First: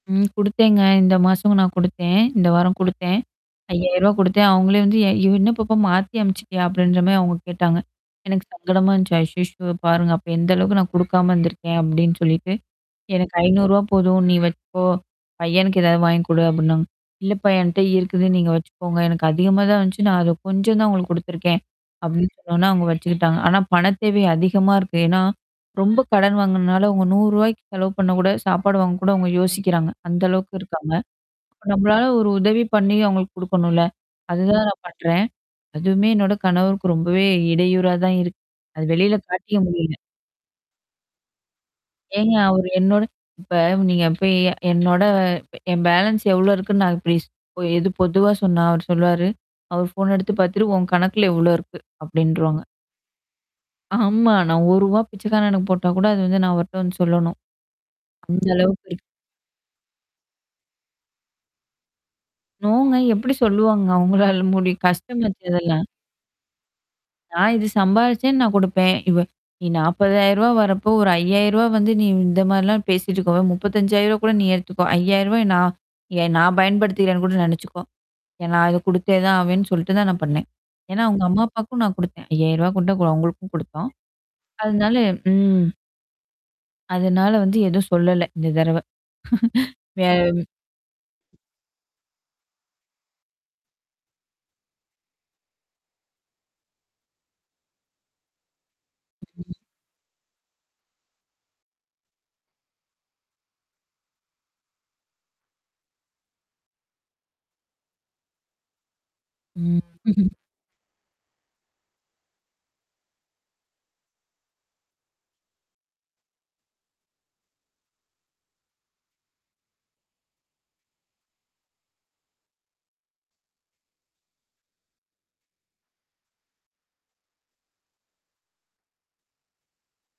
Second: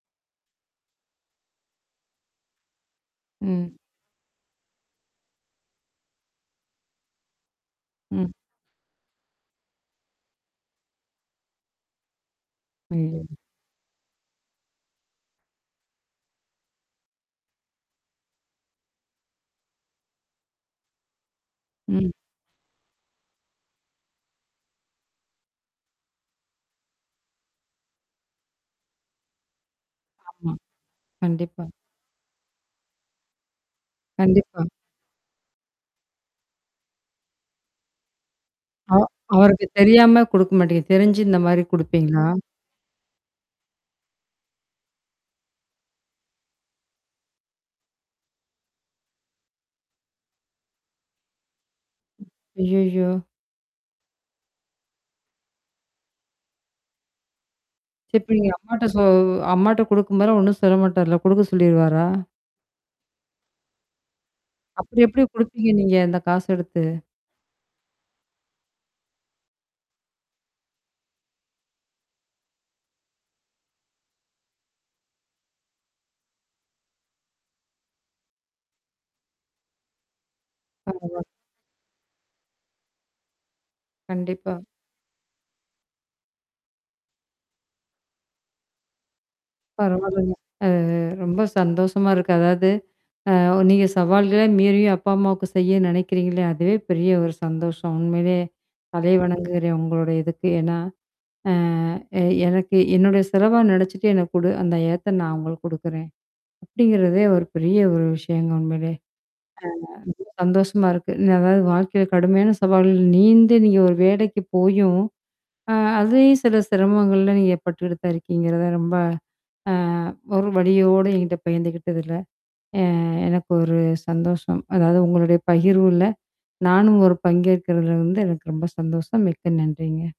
ம். குடுத்தேங்க. இந்த மாசம் நான் குடுத்தேன். இந்த வாரம் குடுத்தேன். ம். ரூ.5௦௦௦ குடுத்தேன். அவுங்களே வந்து ய என்ன பாப்பா மாத்தி அனுப்புச்சுட்டியா? அப்பிடின்றமாரி அவுங்க கேட்டாங்க. ம். எனக்கு சங்கடமா இருந்துச்சு. ஐயய்யோ! பாருங்க. அப்ப எந்த அளவுக்கு நான் குடுக்காம இருந்திருக்கேன் அப்பிடின்னு சொல்லிட்டு. ஐயோ! எனக்கு ரூ.5௦௦ போதும் நீ வச்சுக்கோ! பையனுக்கு ஏதாவது வாங்கி குடு அப்பிடின்னாங்க. இல்லப்பா! என்ட்ட இருக்குது நீங்க வச்சுக்கோங்க. எனக்கு அதிகமா தான் வந்துச்சு. நான் அத கொஞ்சம் தான் உங்களுக்கு குடுத்துருக்கேன். ம். அப்பிடின்னு சொன்னோனா, அவுங்க வச்சுக்கிட்டாங்க. ஆனா பண தேவை அதிகமா இருக்கு. ஏன்னா ரொம்ப கடன் வாங்கினனால அவுங்க ரூ.1௦௦ ரூபாய்க்கு செலவு பண்ணக்கூட சாப்பாடு வாங்கக்கூட அவுங்க யோசிக்கிறாங்க. அந்த ஆமா. அளவுக்கு இருக்காங்க. கண்டிப்பா. நம்மளால ஒரு உதவி பண்ணி அவுங்களுக்கு குடுக்கணும்ல. கண்டிப்பா. அதுதான் நான் பண்றேன். அதுவுமே என்னோட கணவருக்கு ரொம்பவே இடையூறா தான் இருக்கு. அது அ வெளில காட்டிக்க அவருக்கு முடியல. தெரியாம குடுக்க மாட்டீங்க. தெரிஞ்சு இந்தமாரி குடுப்பீங்களா? ஏங்க அவரு என்னோட இப்ப நீங்க இப்ப என்னோட என் பேலன்ஸ் எவ்ளோ இருக்குன்னு நான் இப்பிடி எது பொதுவா சொன்னா? அவரு சொல்லுவாரு? அவர் ஃபோன் எடுத்து பார்த்துட்டு, உன் கணக்குல இவ்ளோ இருக்கு அப்பிடின்றுவாங்க. ஐய்யய்யோ! ஆமா. நான் ரூ.1 ரூவா பிச்சைக்காரனுக்கு போட்டா கூட அது வந்து நான் அவர்ட்ட வந்து சொல்லணும். சரி. இப்ப அந்த நீங்க அம்மாட்ட அளவுக்கு இருக் சொ அம்மாட்ட குடுக்கும்போதுலாம் ஒன்னும் சொல்ல மாட்டருல்ல. குடுக்க சொல்லிருவாரா? நோங்க எப்பிடி சொல்லுவாங்க அங்களால முடியும் அப்பிடி எப்பிடி கஷ்டமாச்சே குடுப்பீங்க அதெல்லாம்? நீங்க அந்த காச எடுத்து? நான் இது சம்பாரிச்சேன், நான் குடுப்பேன். இவ நீ ரூ.40,000 வரப்போ ஒரு ரூ.5௦௦௦ வந்து நீ இந்த மாரிலாம் பேசிட்டு இருக்கவ ரூ.35, ௦௦௦ கூட நீ எடுத்துக்கோ ரூ.5௦௦௦ நான் ஏ நான் பயன்படுத்திக்கிறேன்னு கூட நெனச்சுக்கோ! ஏ நான் அத குடுத்தே தான் ஆவேன்னு சொல்லிட்டு தான் நான் பண்ணேன். ஏன்னா, [unintelligible] அவுங்க அம்மா அப்பாவுக்கும் நான் குடுத்தேன் ரூ.5௦௦௦ கொண்டு அவுங்களுக்கும் கொடுத்தோம். கண்டிப்பா. அதனால ம். அதனால வந்து எதுவும் சொல்லல இந்த தடவ. வேற பரவால்லங்க. அது ரொம்ப சந்தோஷமா இருக்கு. அதாவது அ நீங்க சவால்கள மீறி அப்பா, அம்மாவுக்கு செய்ய நெனைக்கிறீங்களே, அதுவே பெரிய ஒரு சந்தோஷம். உண்மையிலே. தலை வணங்குகிறேன். உங்களுடைய இதுக்கு. ஏன்னா? அ எ எனக்கு என்னுடைய செலவா நினச்சுட்டு எனக்கு குடு! அந்த ஏத்த நான் அவுங்களுக்கு குடுக்குறேன். அப்பிடிங்கிறதே ஒரு பெரிய ஒரு விஷயங்க உண்மையிலே. ம். அ ரொம்ப சந்தோஷமா இருக்கு. அதாவது வாழ்க்கையில கடுமையான சவால்கள் நீந்தி நீங்க ஒரு வேலைக்கு போயும், அ அதையும் சில சிரமங்கள்ல நீங்க பட்டுக்கிட்டு தான் இருக்கீங்கிறத ரொம்ப அ ஒரு வலியோட என்கிட்ட பகிர்ந்துக்கிட்டதுல்ல. அ எனக்கு ஒரு சந்தோஷம். அதாவது உங்களுடைய பகிர்வுல நானும் ஒரு பங்கேற்கிறதுல எனக்கு ரொம்ப சந்தோஷம். மிக்க நன்றிங்க.